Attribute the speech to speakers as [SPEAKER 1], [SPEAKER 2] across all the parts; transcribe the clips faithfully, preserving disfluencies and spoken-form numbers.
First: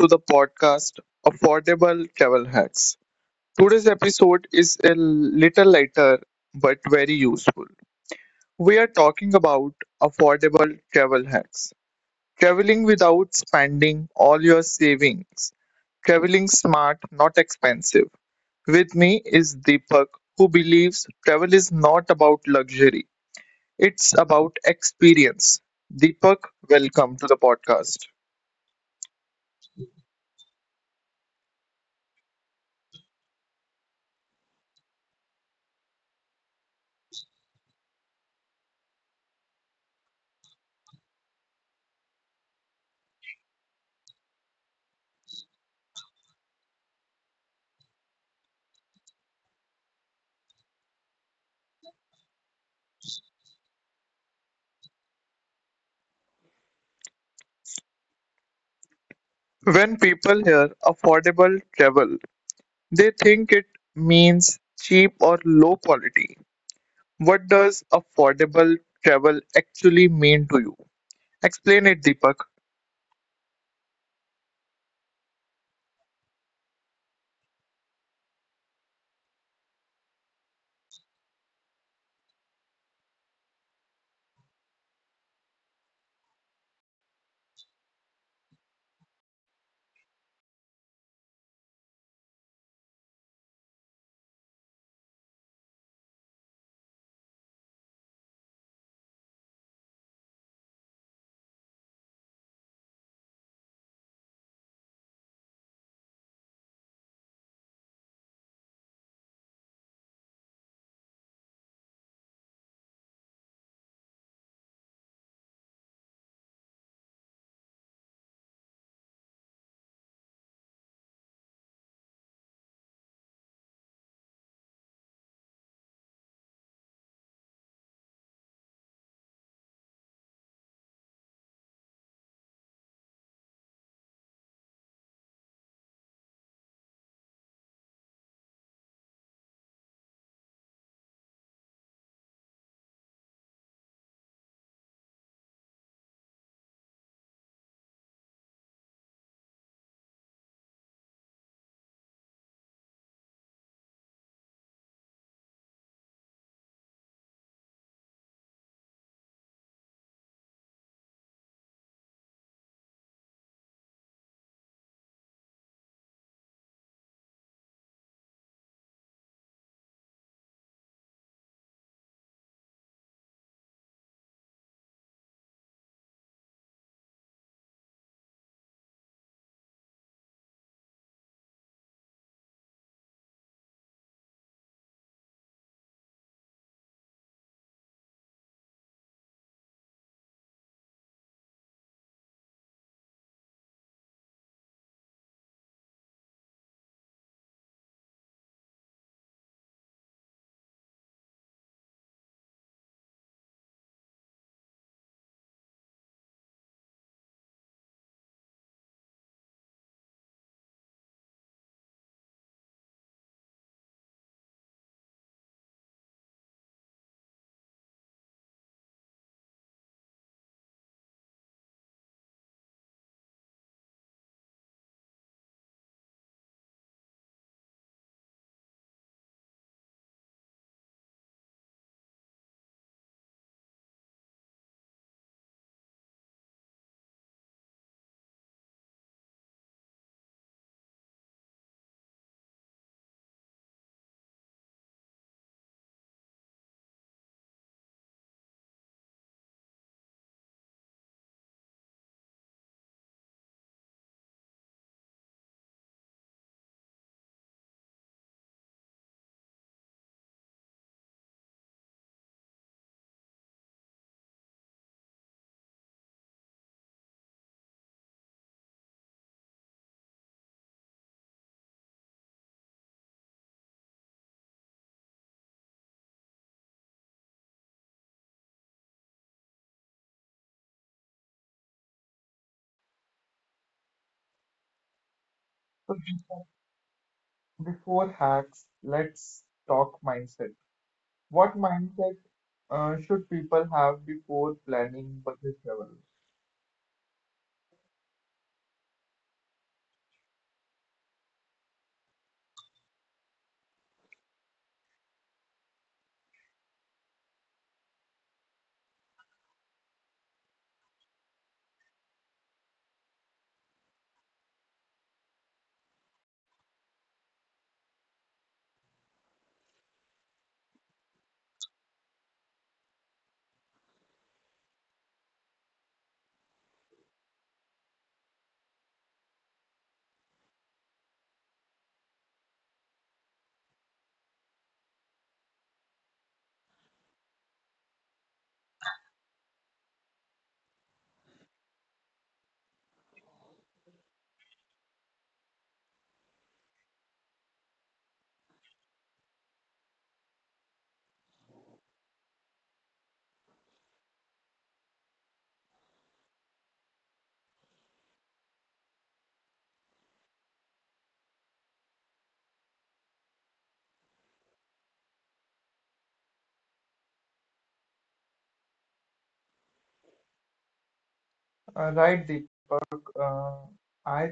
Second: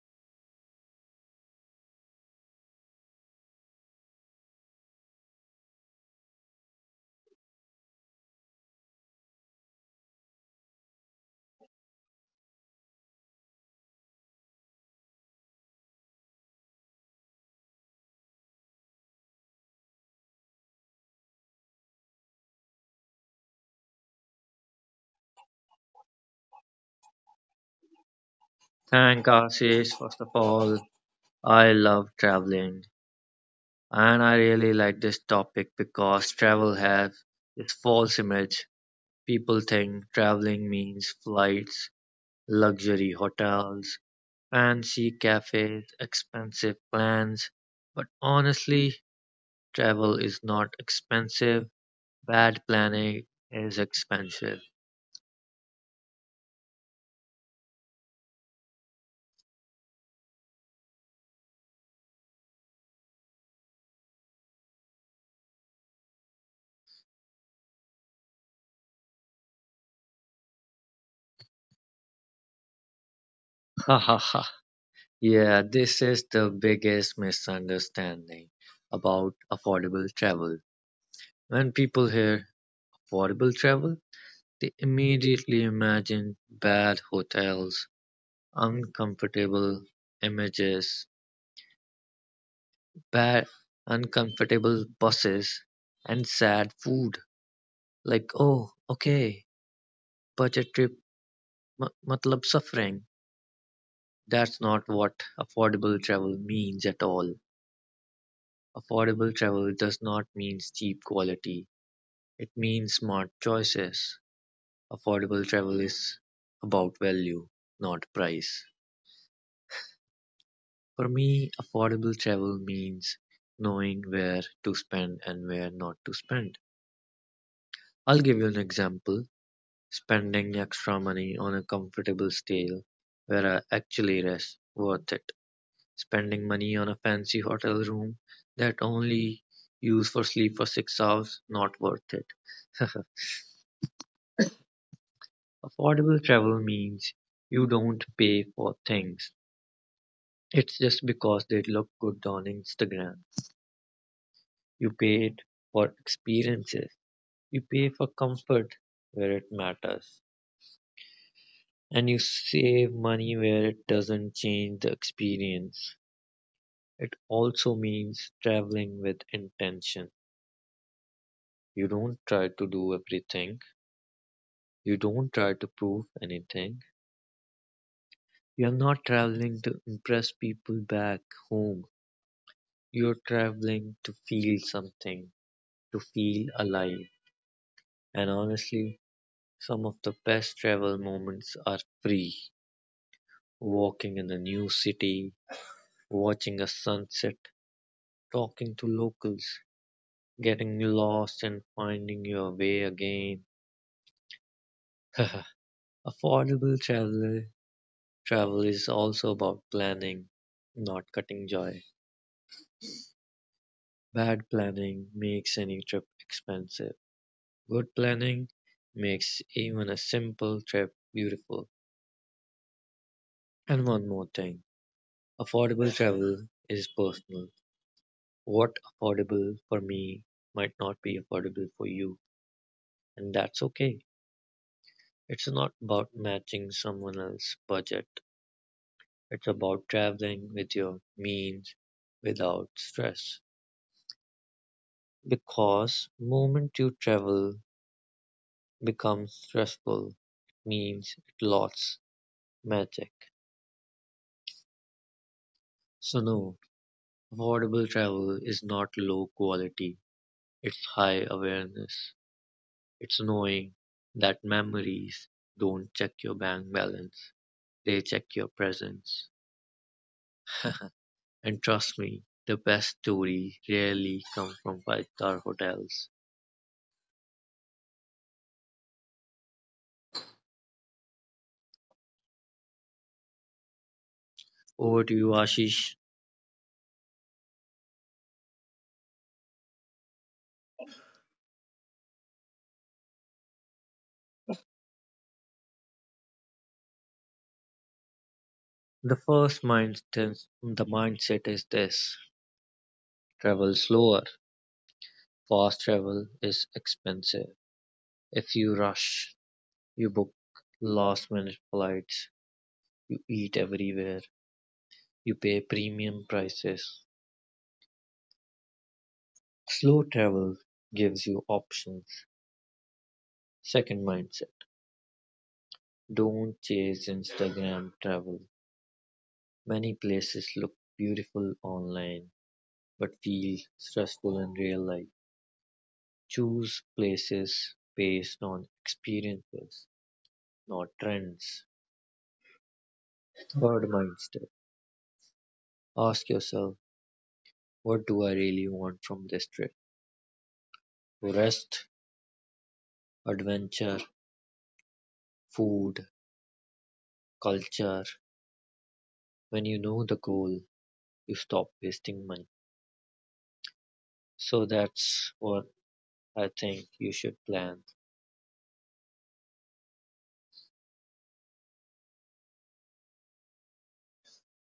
[SPEAKER 1] to the podcast Affordable Travel Hacks. Today's episode is a little lighter but very useful. We are talking about affordable travel hacks. Traveling without spending all your savings. Traveling smart, not expensive. With me is Deepak, who believes travel is not about luxury, it's about experience. Deepak, welcome to the podcast.
[SPEAKER 2] Thank Ashish. First of all, I love traveling and I really like this topic because travel has this false image. People think traveling means flights, luxury hotels, fancy cafes, expensive plans. But honestly, travel is not expensive. Bad planning is expensive.
[SPEAKER 1] When people hear affordable travel, they think it means cheap or low quality. What does affordable travel actually mean to you? Explain it, Deepak.
[SPEAKER 2] Yeah, this is the biggest misunderstanding about affordable travel. When people hear "affordable travel", they immediately imagine bad hotels, uncomfortable images, bad uncomfortable buses, and sad food. Like, oh, okay, budget trip, ma- matlab suffering. That's not what affordable travel means at all. Affordable travel does not mean cheap quality. It means smart choices. Affordable travel is about value, not price. For me, affordable travel means knowing where to spend and where not to spend. I'll give you an example. Spending extra money on a comfortable stay where I actually rest worth it. Spending money on a fancy hotel room that only use for sleep for six hours not worth it. Affordable travel means you don't pay for things. It's just because they look good on Instagram. You paid for experiences. You pay for comfort where it matters, and you save money where it doesn't change the experience. It also means traveling with intention. You don't try to do everything, you don't try to prove anything. You're not traveling to impress people back home. You're traveling to feel something, to feel alive. And honestly, some of the best travel moments are free. Walking in a new city, watching a sunset, talking to locals, getting lost and finding your way again. Affordable travel travel is also about planning, not cutting joy. Bad planning makes any trip expensive. Good planning makes even a simple trip beautiful. And one more thing, affordable travel is personal. What affordable for me might not be affordable for you, and that's okay. It's not about matching someone else's budget. It's about traveling with your means without stress. Because moment you travel becomes stressful means it lost magic. So no, affordable travel is not low quality. It's high awareness. It's knowing that memories don't check your bank balance. They check your presence. And trust me, the best stories rarely come from five-star hotels. Over to you, Ashish.
[SPEAKER 1] So be- Before hacks, let's talk mindset. What mindset uh, should people have before planning budget travel?
[SPEAKER 2] The first mindset, the mindset is this: travel slower. Fast travel is expensive. If you rush, you book last-minute flights, you eat everywhere, you pay premium prices. Slow travel gives you options. Second mindset: don't chase Instagram travel. Many places look beautiful online but feel stressful in real life. Choose places based on experiences, not trends. Third mindset, ask yourself, what do I really want from this trip? Rest, adventure, food, culture. When you know the goal, you stop wasting money. So that's what I think you should plan.
[SPEAKER 1] Uh, right, Deepak. Uh, I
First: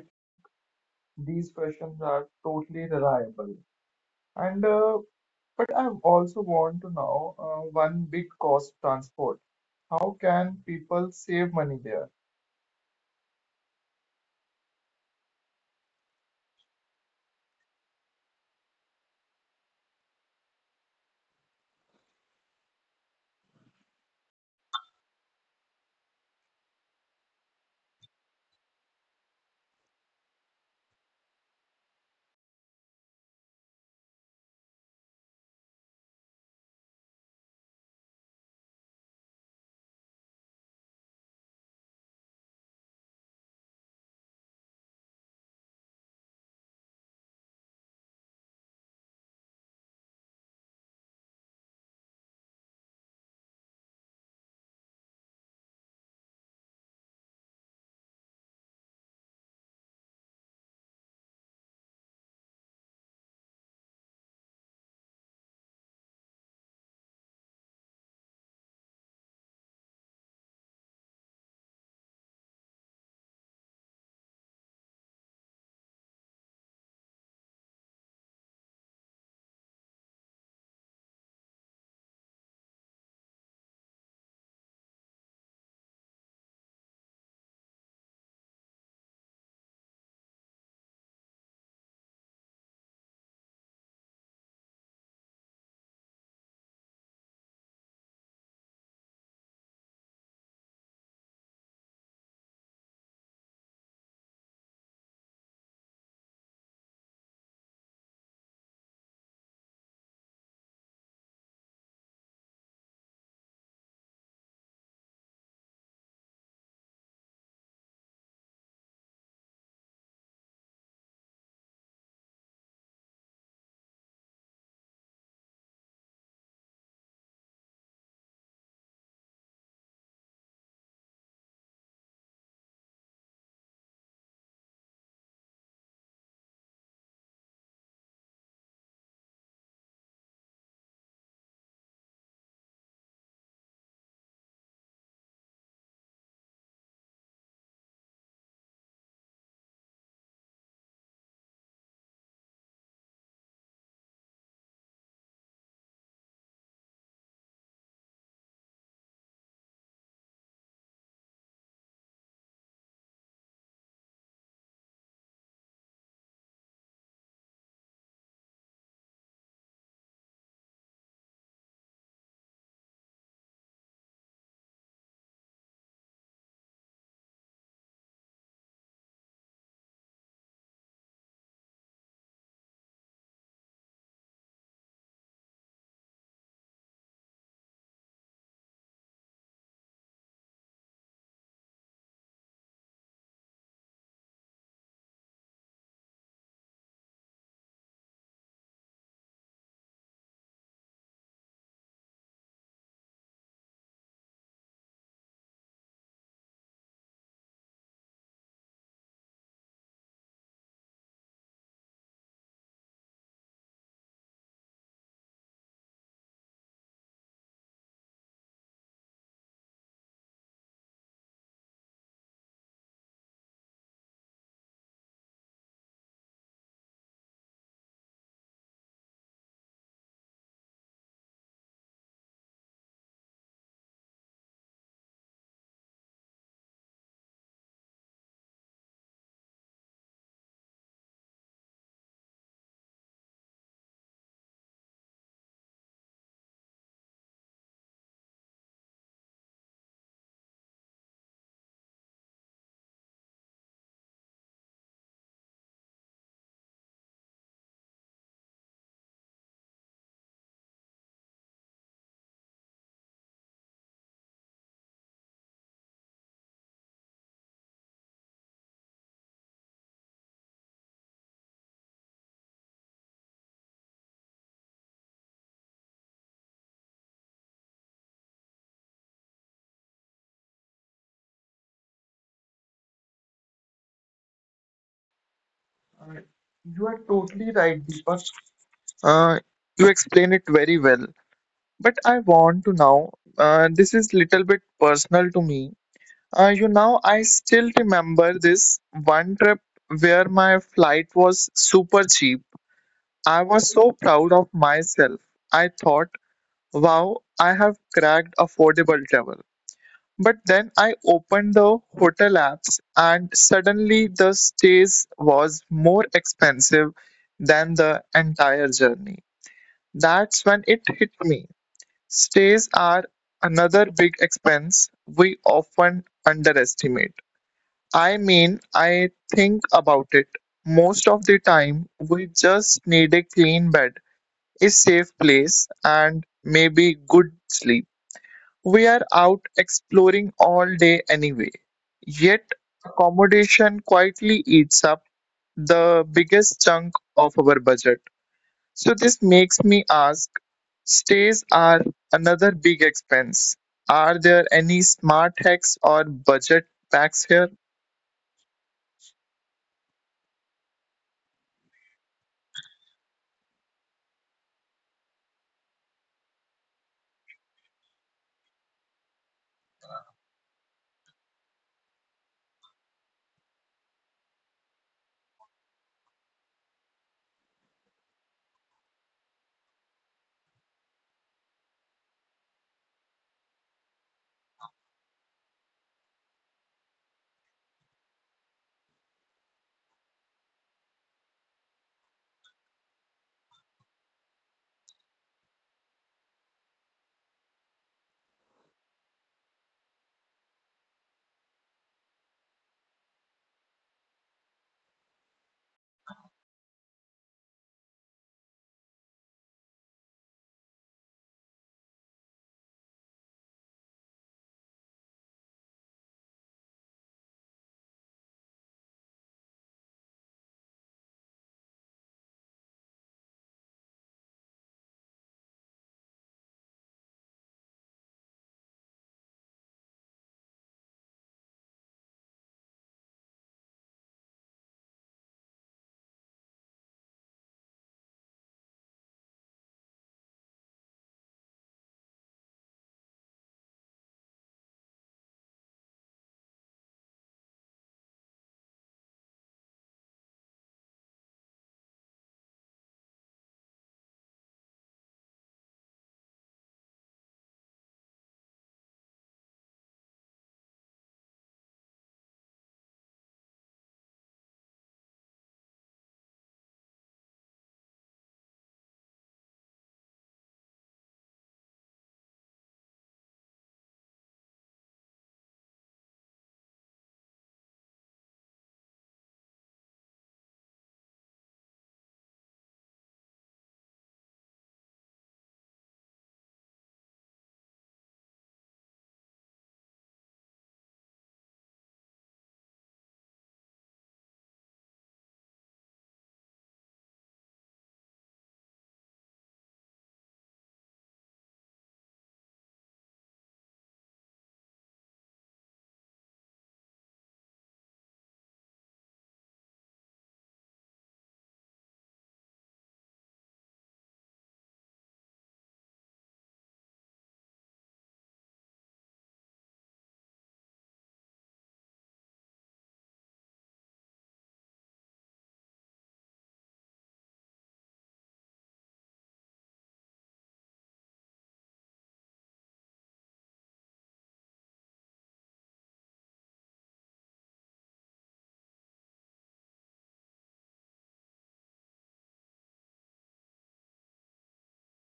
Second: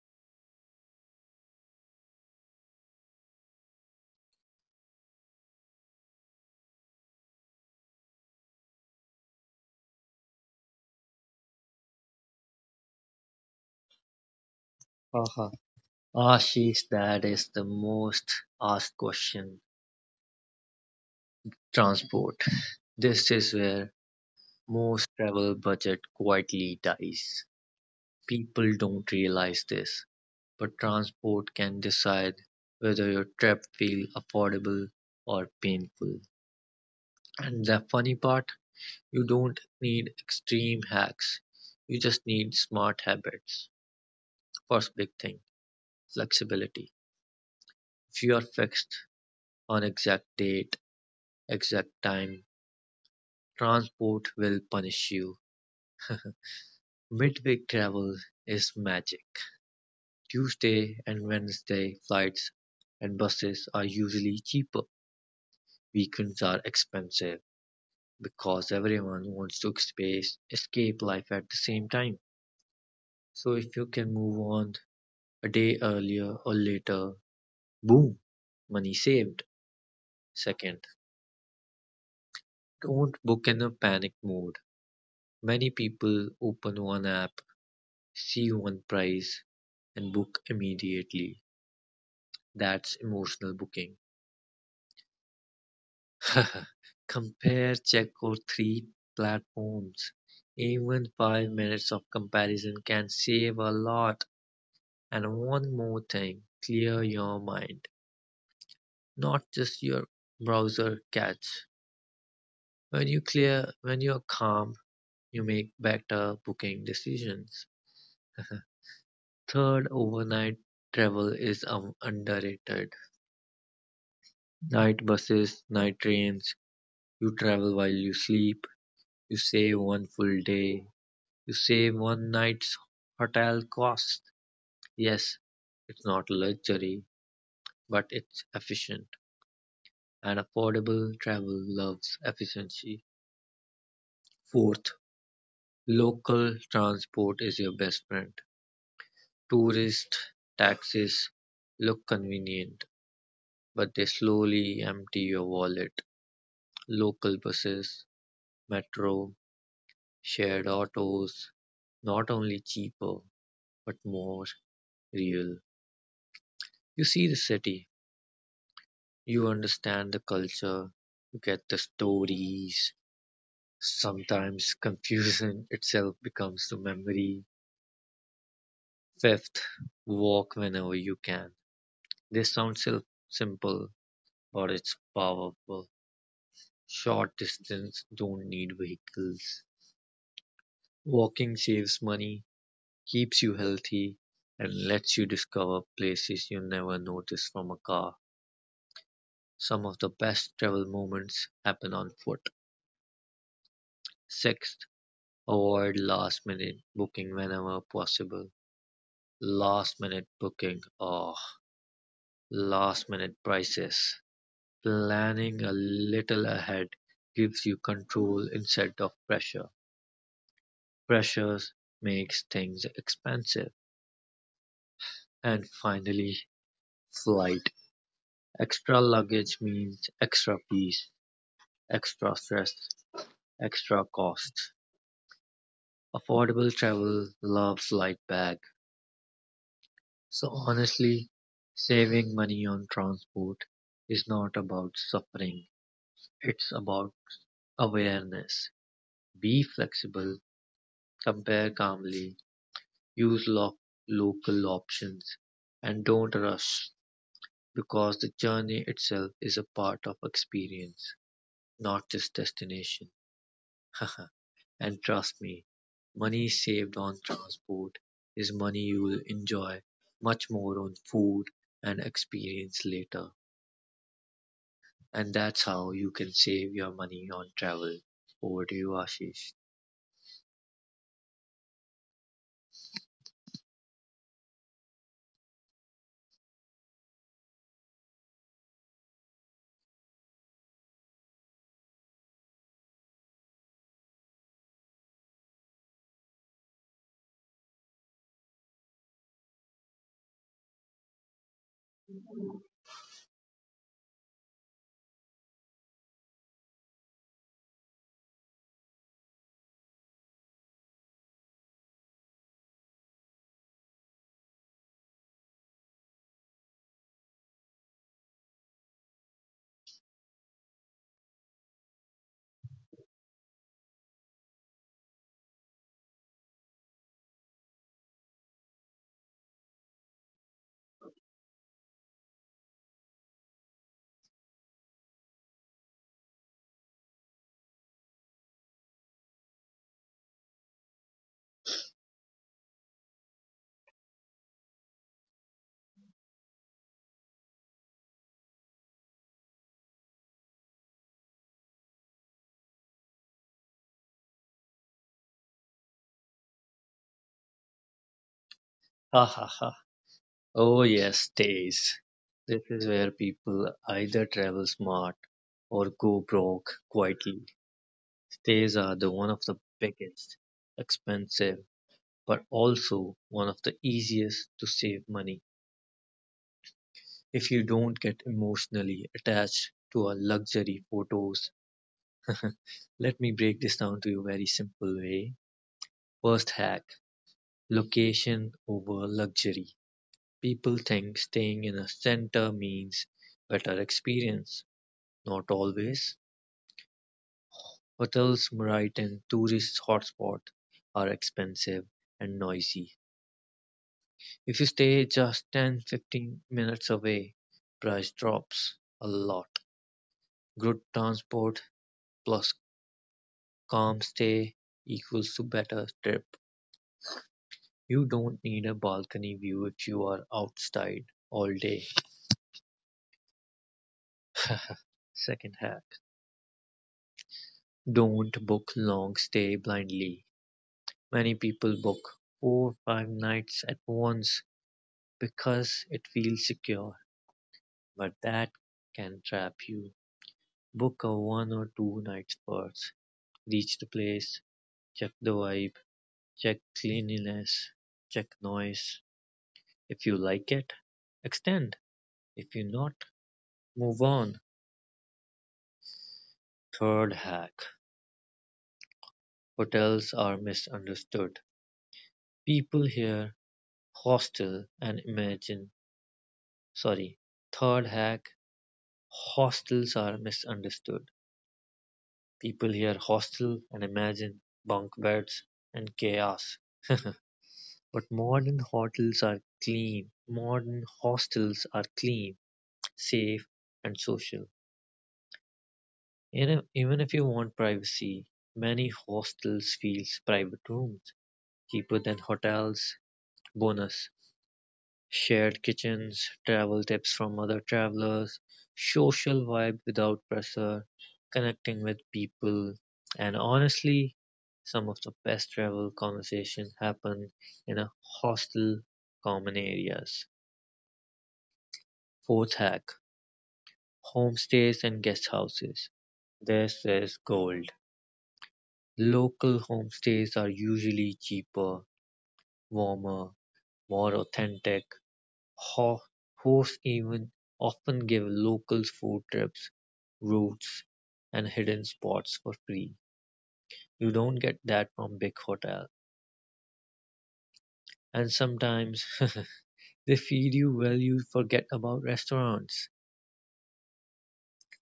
[SPEAKER 1] these questions are totally reliable. And uh, But I also want to know uh, one big cost transport. How can people save money there?
[SPEAKER 2] Haha. Ashish, that is the most asked question. Transport. This is where Most travel budget quietly dies. People don't realize this, but transport can decide whether your trip feel affordable or painful. And the funny part, you don't need extreme hacks. You just need smart habits. First big thing, flexibility. If you are fixed on exact date, exact time, transport will punish you. Midweek travel is magic. Tuesday and Wednesday flights and buses are usually cheaper. Weekends are expensive because everyone wants to space, escape life at the same time. So if you can move on a day earlier or later, boom, money saved. Second, don't book in a panic mode. Many people open one app, see one price, and book immediately. That's emotional booking. Compare, check Checo three platforms. Even five minutes of comparison can save a lot. And one more thing, clear your mind, not just your browser cache. When you clear, when you're calm, you make better booking decisions. Third, overnight travel is um, underrated. Night buses, night trains, you travel while you sleep, you save one full day, you save one night's hotel cost. Yes, it's not luxury, but it's efficient and affordable. Travel loves efficiency. Fourth, local transport is your best friend. Tourist taxis look convenient, but they slowly empty your wallet. Local buses, metro, shared autos, not only cheaper, but more real. You see the city, you understand the culture, you get the stories. Sometimes confusion itself becomes the memory. Fifth, walk whenever you can. This sounds sil- simple, but it's powerful. Short distance don't need vehicles. Walking saves money, keeps you healthy, and lets you discover places you never noticed from a car. Some of the best travel moments happen on foot. Sixth, avoid last-minute booking whenever possible. Last-minute booking or last-minute prices. Planning a little ahead gives you control instead of pressure. Pressures makes things expensive. And finally, flight. Extra luggage means extra peace, extra stress, extra cost. Affordable travel loves light bag. So honestly, saving money on transport is not about suffering, it's about awareness. Be flexible, compare calmly, use lo- local options, and don't rush because the journey itself is a part of experience, not just destination. And trust me, money saved on transport is money you will enjoy much more on food and experience later. And that's how you can save your money on travel. Over to you, Ashish.
[SPEAKER 1] Uh, you are totally right, Deepak. Uh, you explain it very well. But I want to know. Uh, this is little bit personal to me. Uh, you know, I still remember this one trip where my flight was super cheap. I was so proud of myself. I thought, wow, I have cracked affordable travel. But then I opened the hotel apps and suddenly the stays was more expensive than the entire journey. That's when it hit me. Stays are another big expense we often underestimate. I mean, I think about it. Most of the time, we just need a clean bed, a safe place, and maybe good sleep. We are out exploring all day anyway. Yet, accommodation quietly eats up the biggest chunk of our budget. So, this makes me ask, stays are another big expense. Are there any smart hacks or budget hacks here?
[SPEAKER 2] Ha ha ha. Oh, yes, days. This is where people either travel smart or go broke quietly. Stays are the one of the biggest, expensive, but also one of the easiest to save money. If you don't get emotionally attached to our luxury photos, let me break this down to you very simple way. First hack, location over luxury: people think staying in a center means better experience. Not always. Hotels right in tourist hotspot are expensive and noisy. If you stay just ten to fifteen minutes away, price drops a lot. Good transport plus calm stay equals to better trip. You don't need a balcony view if you are outside all day. Second half. Don't book long stay blindly. Many people book four or five nights at once because it feels secure, but that can trap you. Book a one or two nights first. Reach the place, check the vibe, check cleanliness, check noise. If you like it, extend. If you not, move on. Third hack. Hotels are misunderstood. People hear hostel and imagine. Sorry. Third hack, hostels are misunderstood. People hear hostel and imagine bunk beds and chaos. But modern hotels are clean. Modern hostels are clean, safe, and social. And if- even if you want privacy, many hostels feel private rooms, cheaper than hotels. Bonus: shared kitchens, travel tips from other travelers, social vibe without pressure, connecting with people, and honestly, some of the best travel conversations happen in a hostel common areas. Fourth hack, homestays and guest houses. This is gold. Local homestays are usually cheaper, warmer, more authentic. Ho- Hosts even often give locals food trips, routes, and hidden spots for free. You don't get that from big hotel. And sometimes they feed you well you forget about restaurants.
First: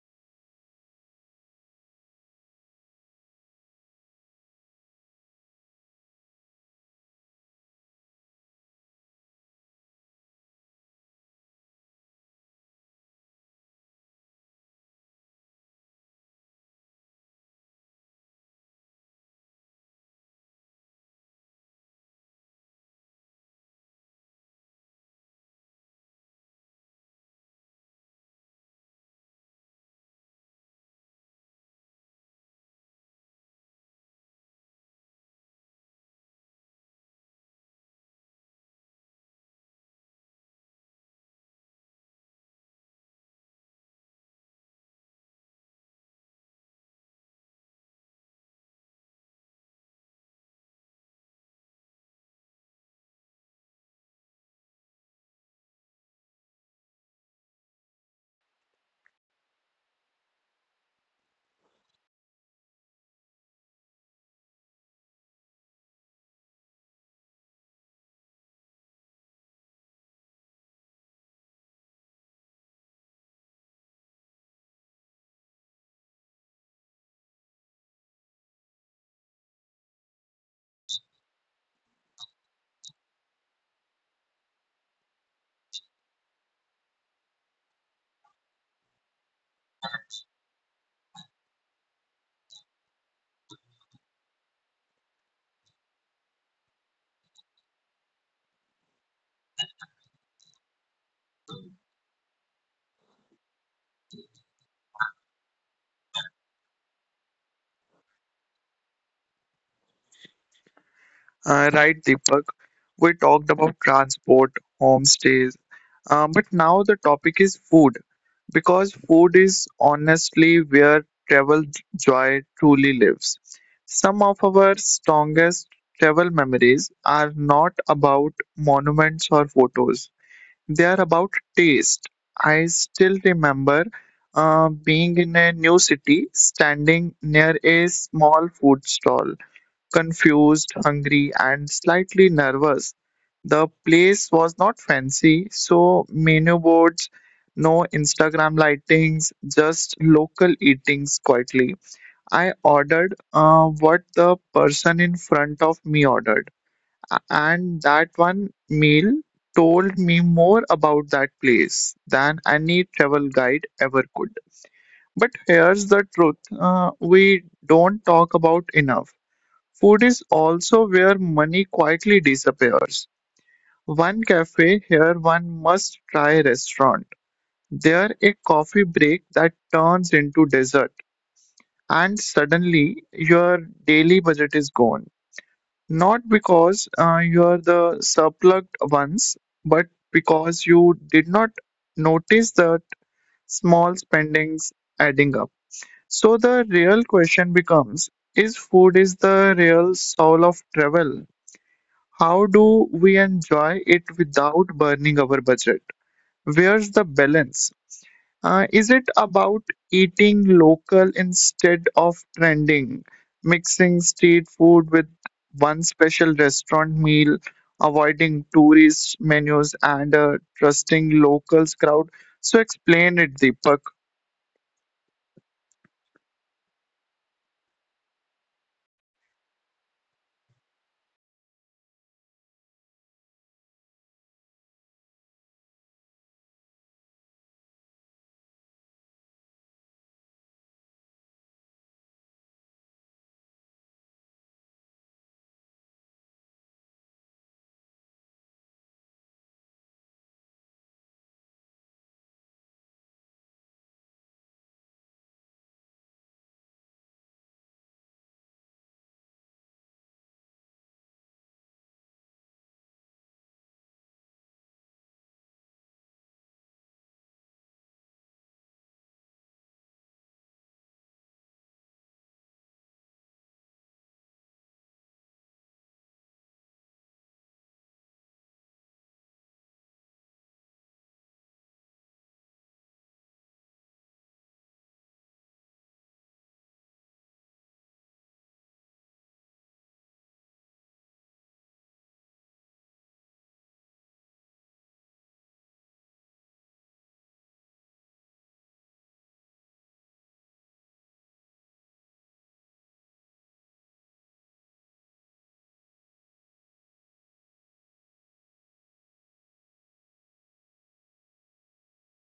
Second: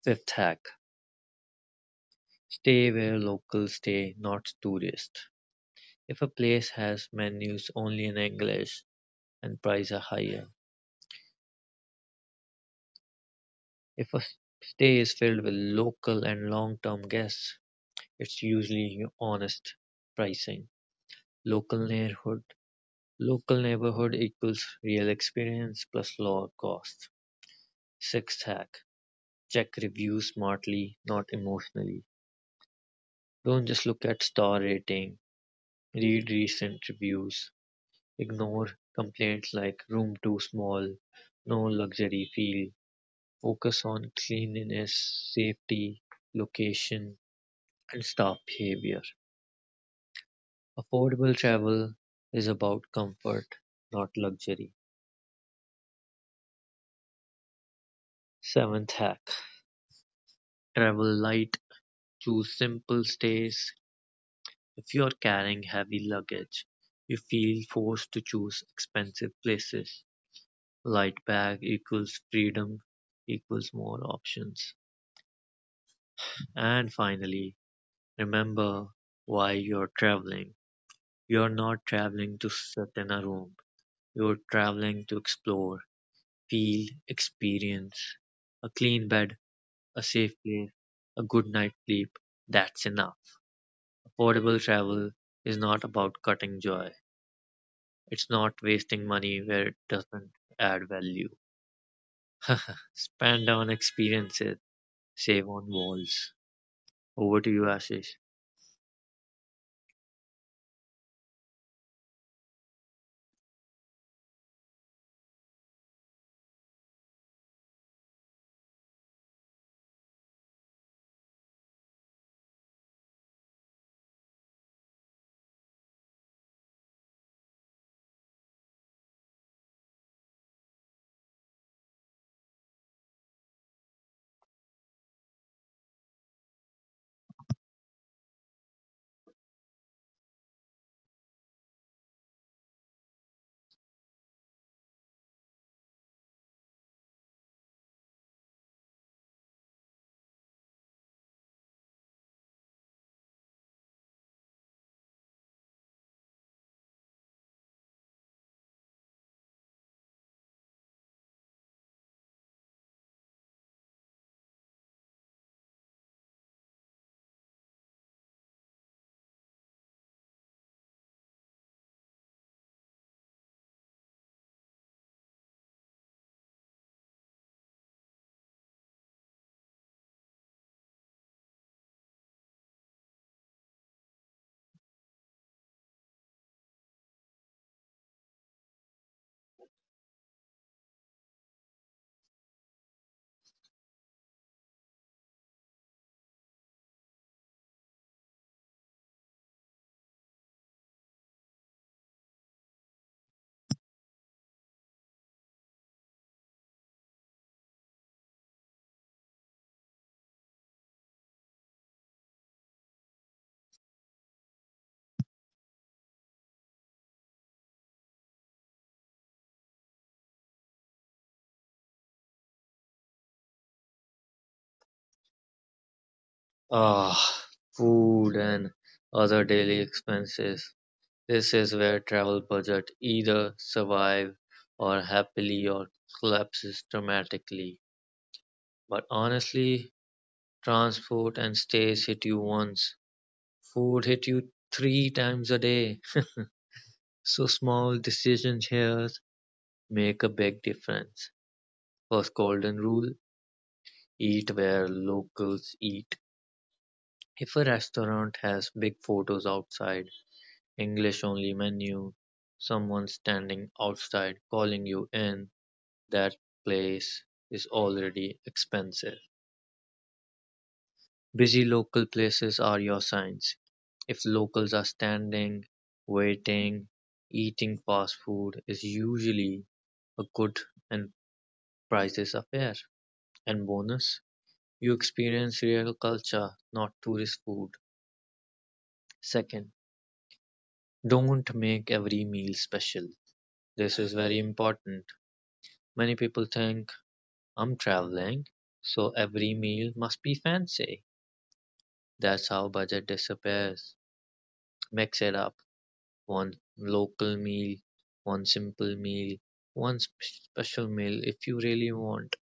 [SPEAKER 2] Fifth hack. Stay where locals stay, not tourists. If a place has menus only in English and prices are higher. If a stay is filled with local and long-term guests, it's usually honest pricing. Local neighborhood Local neighborhood equals real experience plus lower cost. Sixth hack: check reviews smartly, not emotionally. Don't just look at star rating. Read recent reviews. Ignore complaints like room too small, no luxury feel. Focus on cleanliness, safety, location, and staff behavior. Affordable travel is about comfort, not luxury. Seventh hack: travel light, choose simple stays. If you are carrying heavy luggage, you feel forced to choose expensive places. Light bag equals freedom equals more options. And finally, remember why you're traveling. You're not traveling to sit in a room. You're traveling to explore, feel, experience. A clean bed, a safe place, a good night's sleep, that's enough. Affordable travel is not about cutting joy. It's not wasting money where it doesn't add value. Spend on experiences, save on walls. Over to you, Ashish.
[SPEAKER 1] Uh, right, Deepak. We talked about transport, homestays, Uh, but now the topic is food, because food is honestly where travel joy truly lives. Some of our strongest travel memories are not about monuments or photos, they are about taste. I still remember uh, being in a new city, standing near a small food stall, confused, hungry, and slightly nervous. The place was not fancy, so menu boards, no Instagram lightings, just local eatings quietly. I ordered uh, what the person in front of me ordered, a- and that one meal told me more about that place than any travel guide ever could. But here's the truth, uh, we don't talk about enough. Food is also where money quietly disappears. One cafe here, one must try restaurant. There a coffee break that turns into dessert and suddenly your daily budget is gone. Not because uh, you are the surplugged ones, but because you did not notice that small spendings adding up. So the real question becomes, is food is the real soul of travel? How do we enjoy it without burning our budget? Where's the balance? Uh, is it about eating local instead of trending, mixing street food with one special restaurant meal, avoiding tourist menus, and uh, trusting locals crowd? So explain it, Deepak.
[SPEAKER 2] Ah, food and other daily expenses. This is where travel budget either survive or happily or collapses dramatically. But honestly, transport and stays hit you once. Food hit you three times a day. So small decisions here make a big difference. First golden rule: eat where locals eat. If a restaurant has big photos outside, English only menu, someone standing outside calling you in, that place is already expensive. Busy local places are your signs. If locals are standing, waiting, eating fast food is usually a good and prices are fair. And bonus, you experience real culture, not tourist food. Second, don't make every meal special. This is very important. Many people think I'm traveling, so every meal must be fancy. That's how budget disappears. Mix it up. One local meal, one simple meal, one sp- special meal if you really want.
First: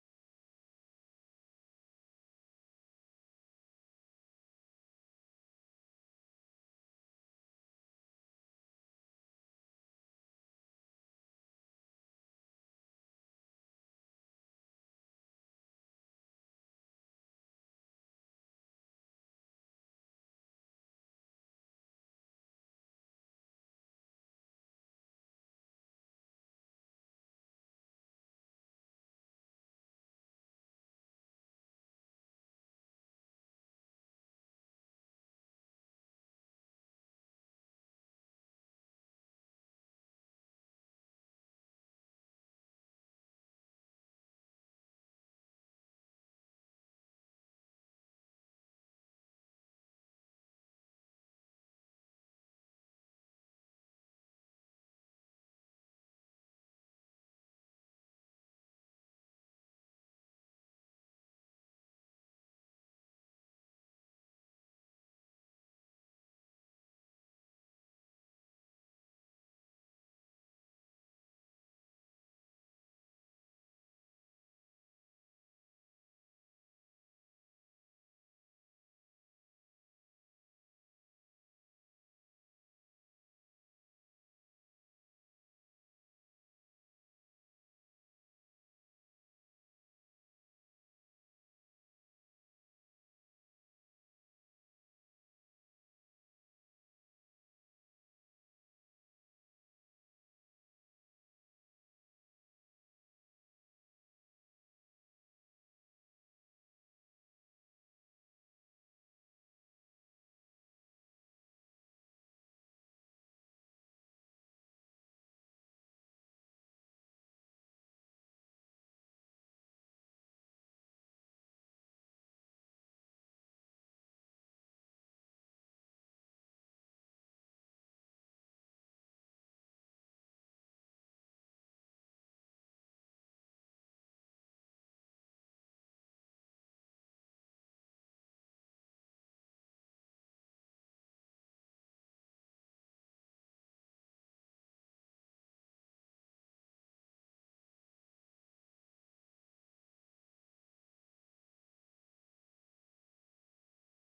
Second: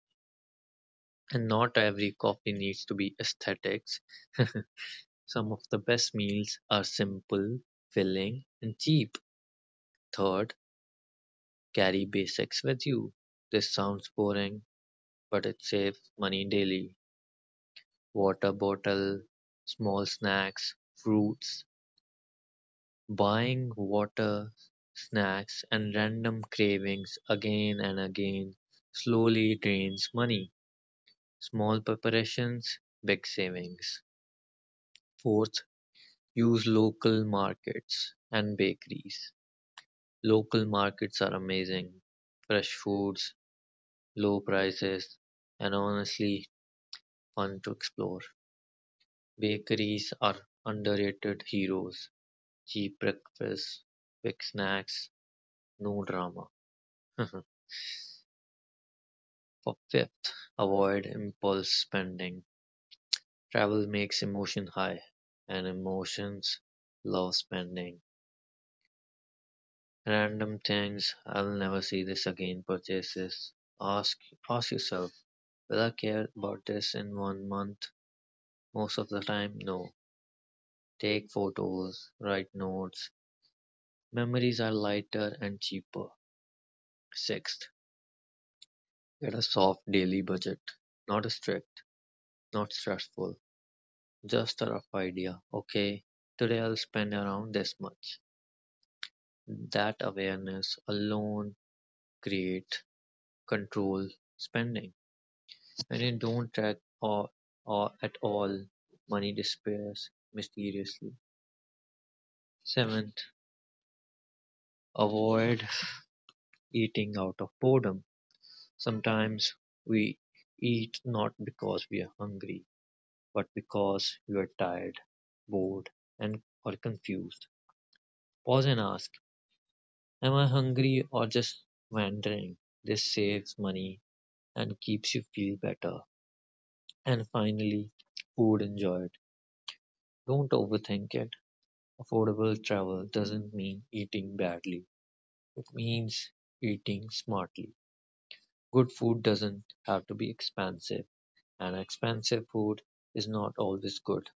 [SPEAKER 2] And not every coffee needs to be aesthetics. Some of the best meals are simple, filling, and cheap. Third, carry basics with you. This sounds boring, but it saves money daily. Water bottle, small snacks, fruits, buying water, snacks, and random cravings again and again slowly drains money. Small preparations, big savings. Fourth, use local markets and bakeries. Local markets are amazing. Fresh foods, low prices, and honestly fun to explore. Bakeries are underrated heroes. Cheap breakfast, quick snacks, no drama. For fifth, avoid impulse spending. Travel makes emotion high, and emotions love spending. Random things, I'll never see this again purchases. Ask ask yourself, will I care about this in one month? Most of the time, no. Take photos, write notes. Memories are lighter and cheaper. Sixth, get a soft daily budget. Not strict, not stressful, just a rough idea. Okay, today I'll spend around this much. That awareness alone create control spending. When you don't track or, or at all, money disappears mysteriously. Seventh, avoid eating out of boredom. Sometimes we eat not because we are hungry but because you are tired, bored, and or confused. Pause and ask, am I hungry or just wandering? This saves money and keeps you feel better. And finally, food enjoyed. Don't overthink it. Affordable travel doesn't mean eating badly. It means eating smartly. Good food doesn't have to be expensive, and expensive food is not always good.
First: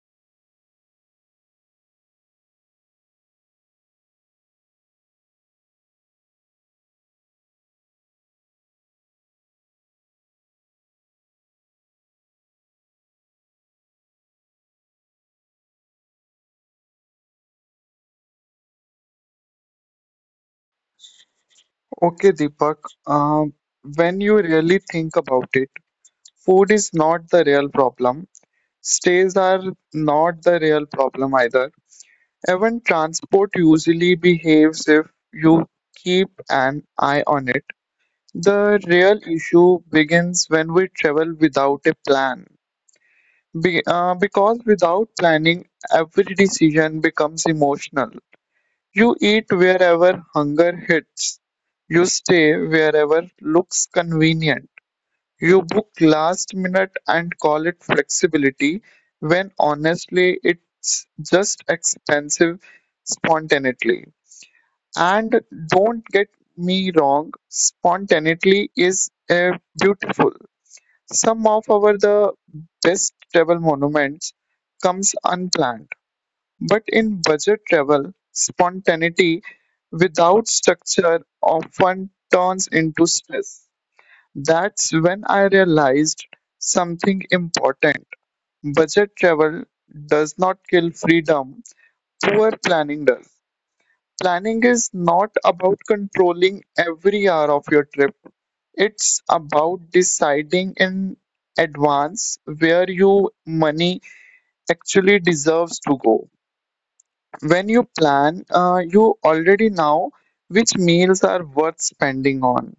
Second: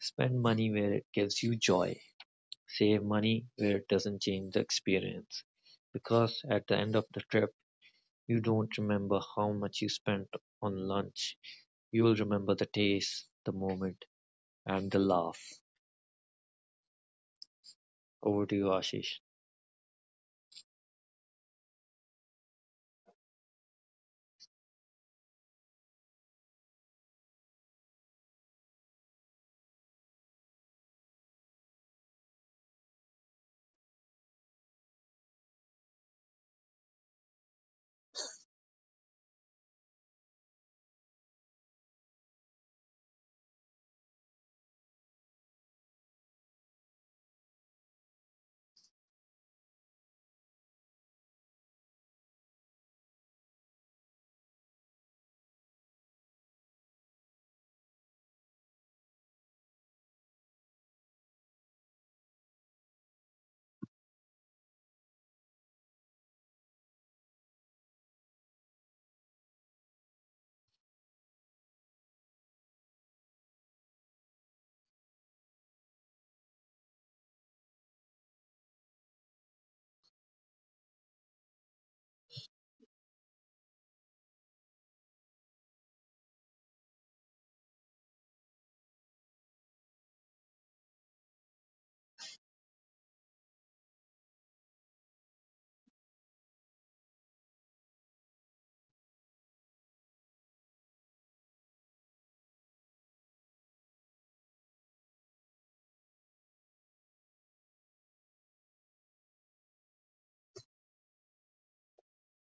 [SPEAKER 2] Spend money where it gives you joy. Save money where it doesn't change the experience, because at the end of the trip, you don't remember how much you spent on lunch. You will remember the taste, the moment, and the laugh. Over to you, Ashish.
[SPEAKER 1] Okay, Deepak. Um, when you really think about it, food is not the real problem. Stays are not the real problem either. Even transport usually behaves if you keep an eye on it. The real issue begins when we travel without a plan. Be, uh, because without planning, every decision becomes emotional. You eat wherever hunger hits. You stay wherever looks convenient, you book last minute and call it flexibility when honestly it's just expensive spontaneity. And don't get me wrong, spontaneity is uh, beautiful. Some of our the best travel monuments comes unplanned, but in budget travel, spontaneity without structure often turns into stress. That's when I realized something important. Budget travel does not kill freedom, poor planning does. Planning is not about controlling every hour of your trip, it's about deciding in advance where your money actually deserves to go. When you plan, uh, you already know which meals are worth spending on.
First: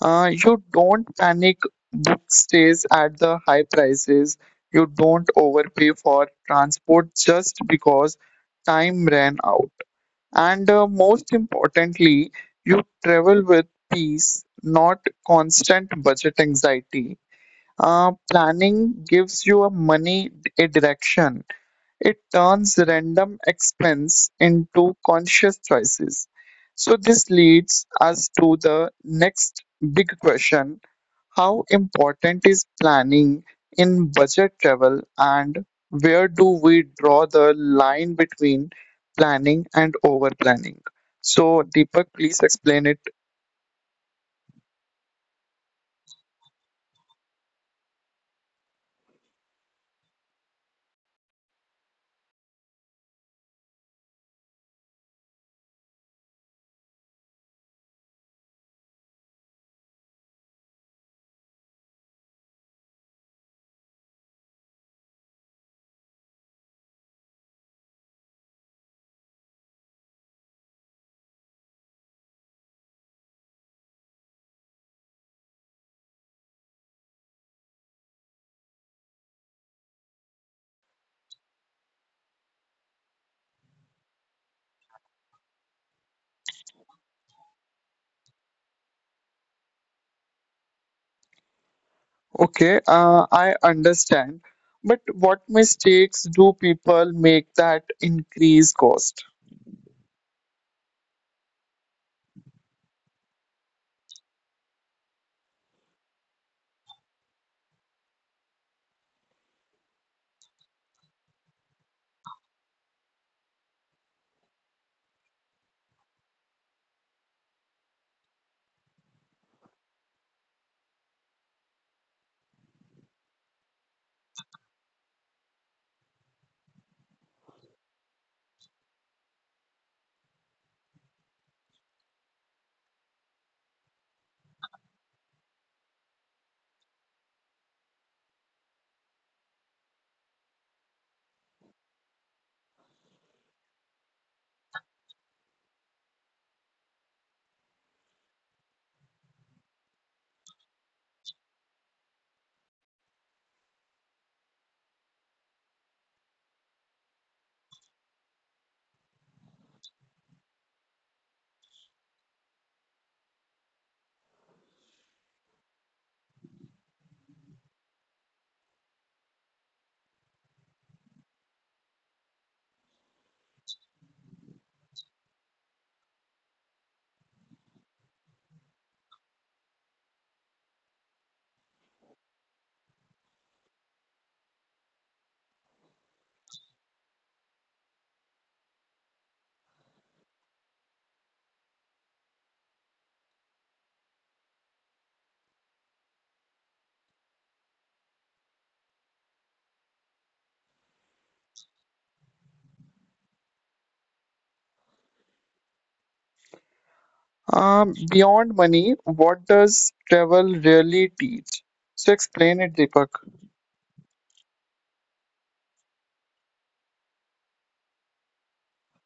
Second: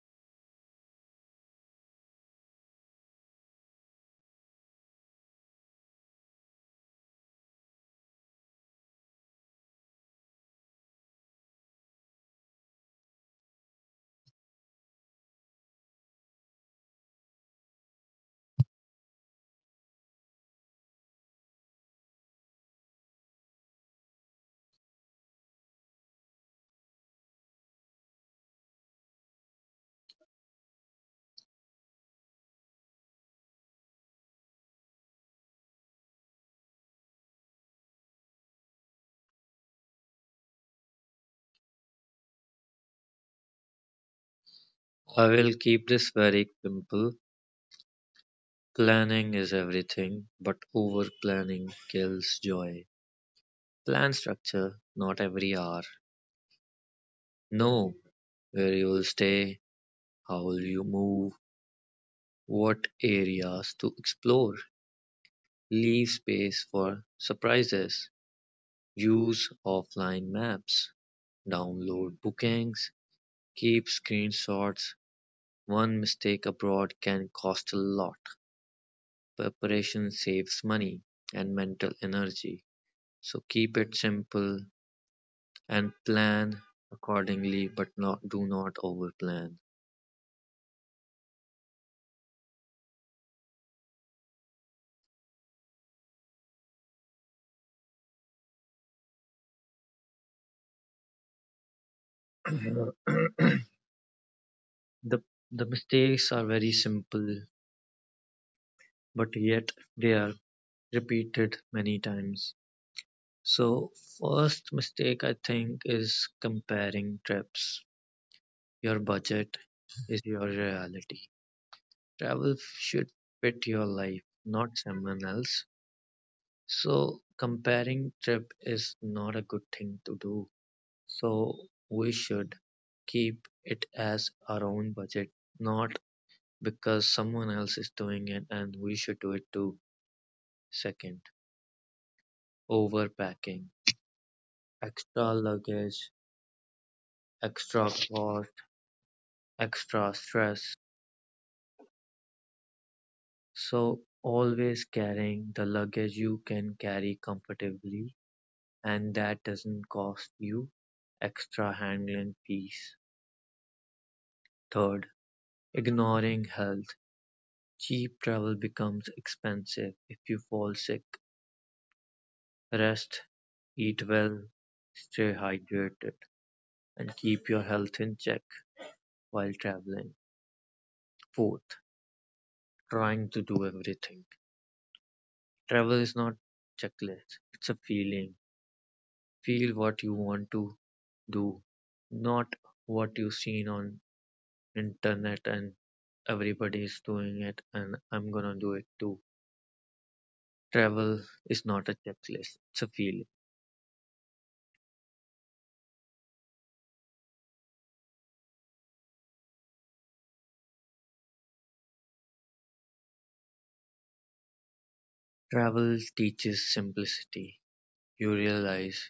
[SPEAKER 1] Uh, you don't panic book stays at the high prices. You don't overpay for transport just because time ran out. And uh, most importantly, you travel with peace, not constant budget anxiety. Uh, planning gives you a money a direction, it turns random expense into conscious choices. So, this leads us to the next big question: how important is planning in budget travel, and where do we draw the line between planning and over planning? So, Deepak, please explain it.
[SPEAKER 2] I will keep this very simple. Planning is everything, but over planning kills joy. Plan structure, not every hour. Know where you will stay, how will you move, what areas to explore, leave space for surprises. Use offline maps. Download bookings. Keep screenshots. One mistake abroad can cost a lot. Preparation saves money and mental energy. So keep it simple and plan accordingly, but not do not overplan.
[SPEAKER 1] Okay, uh, I understand. But what mistakes do people make that increase cost?
[SPEAKER 2] the the mistakes are very simple, but yet they are repeated many times. So, first mistake I think is comparing trips. Your budget is your reality. Travel should fit your life, not someone else. So, comparing trip is not a good thing to do. So, we should keep it as our own budget, not because someone else is doing it and we should do it too. Second, overpacking, extra luggage, extra cost, extra stress. So always carrying the luggage you can carry comfortably and that doesn't cost you extra handling fees. Third, ignoring health. Cheap travel becomes expensive if you fall sick. Rest, eat well, stay hydrated, and keep your health in check while traveling. Fourth, trying to do everything. Travel is not checklist, it's a feeling. Feel what you want to do, not what you've seen on internet and everybody is doing it and I'm gonna do it too. Travel is not a checklist, it's a feeling.
[SPEAKER 1] Um, beyond money, what does travel really teach? So explain it, Deepak.
[SPEAKER 2] Travel teaches simplicity. You realize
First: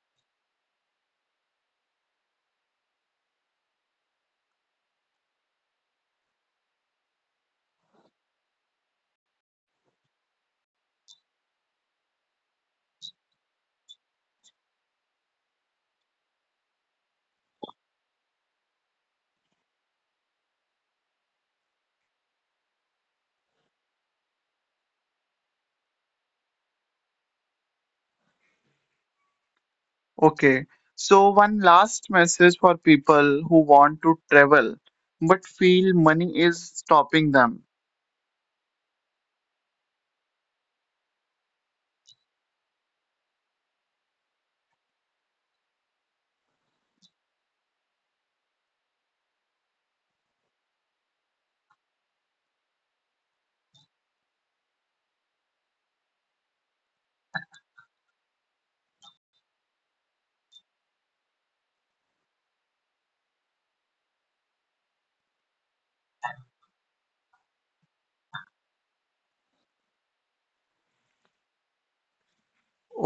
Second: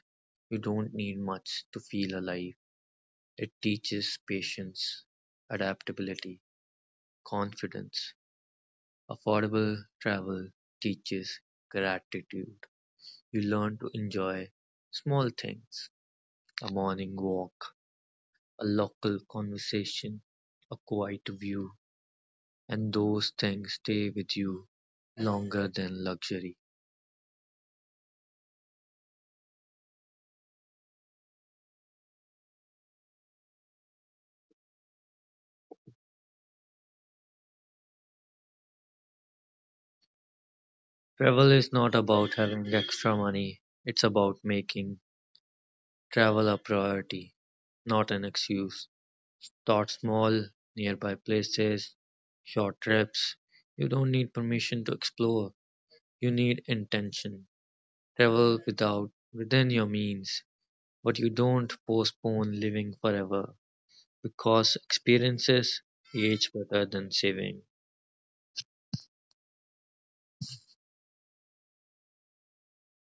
[SPEAKER 2] you don't need much to feel alive. It teaches patience, adaptability, confidence. Affordable travel teaches gratitude. You learn to enjoy small things. A morning walk, a local conversation, a quiet view, and those things stay with you longer than luxury.
[SPEAKER 1] Okay, so one last message for people who want to travel but feel money is stopping them.
[SPEAKER 2] Travel is not about having extra money, it's about making travel a priority, not an excuse. Start small, nearby places, short trips. You don't need permission to explore, you need intention. Travel without within your means, but you don't postpone living forever. Because experiences age better than saving.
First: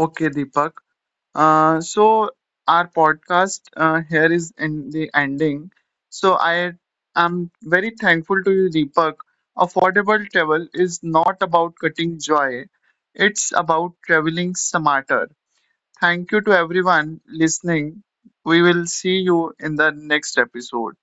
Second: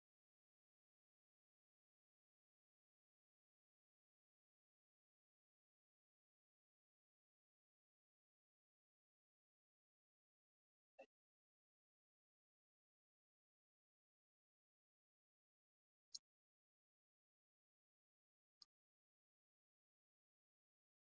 [SPEAKER 1] Okay, Deepak. Uh, so our podcast uh, here is in the ending. So I am very thankful to you, Deepak. Affordable travel is not about cutting joy, it's about traveling smarter. Thank you to everyone listening. We will see you in the next episode.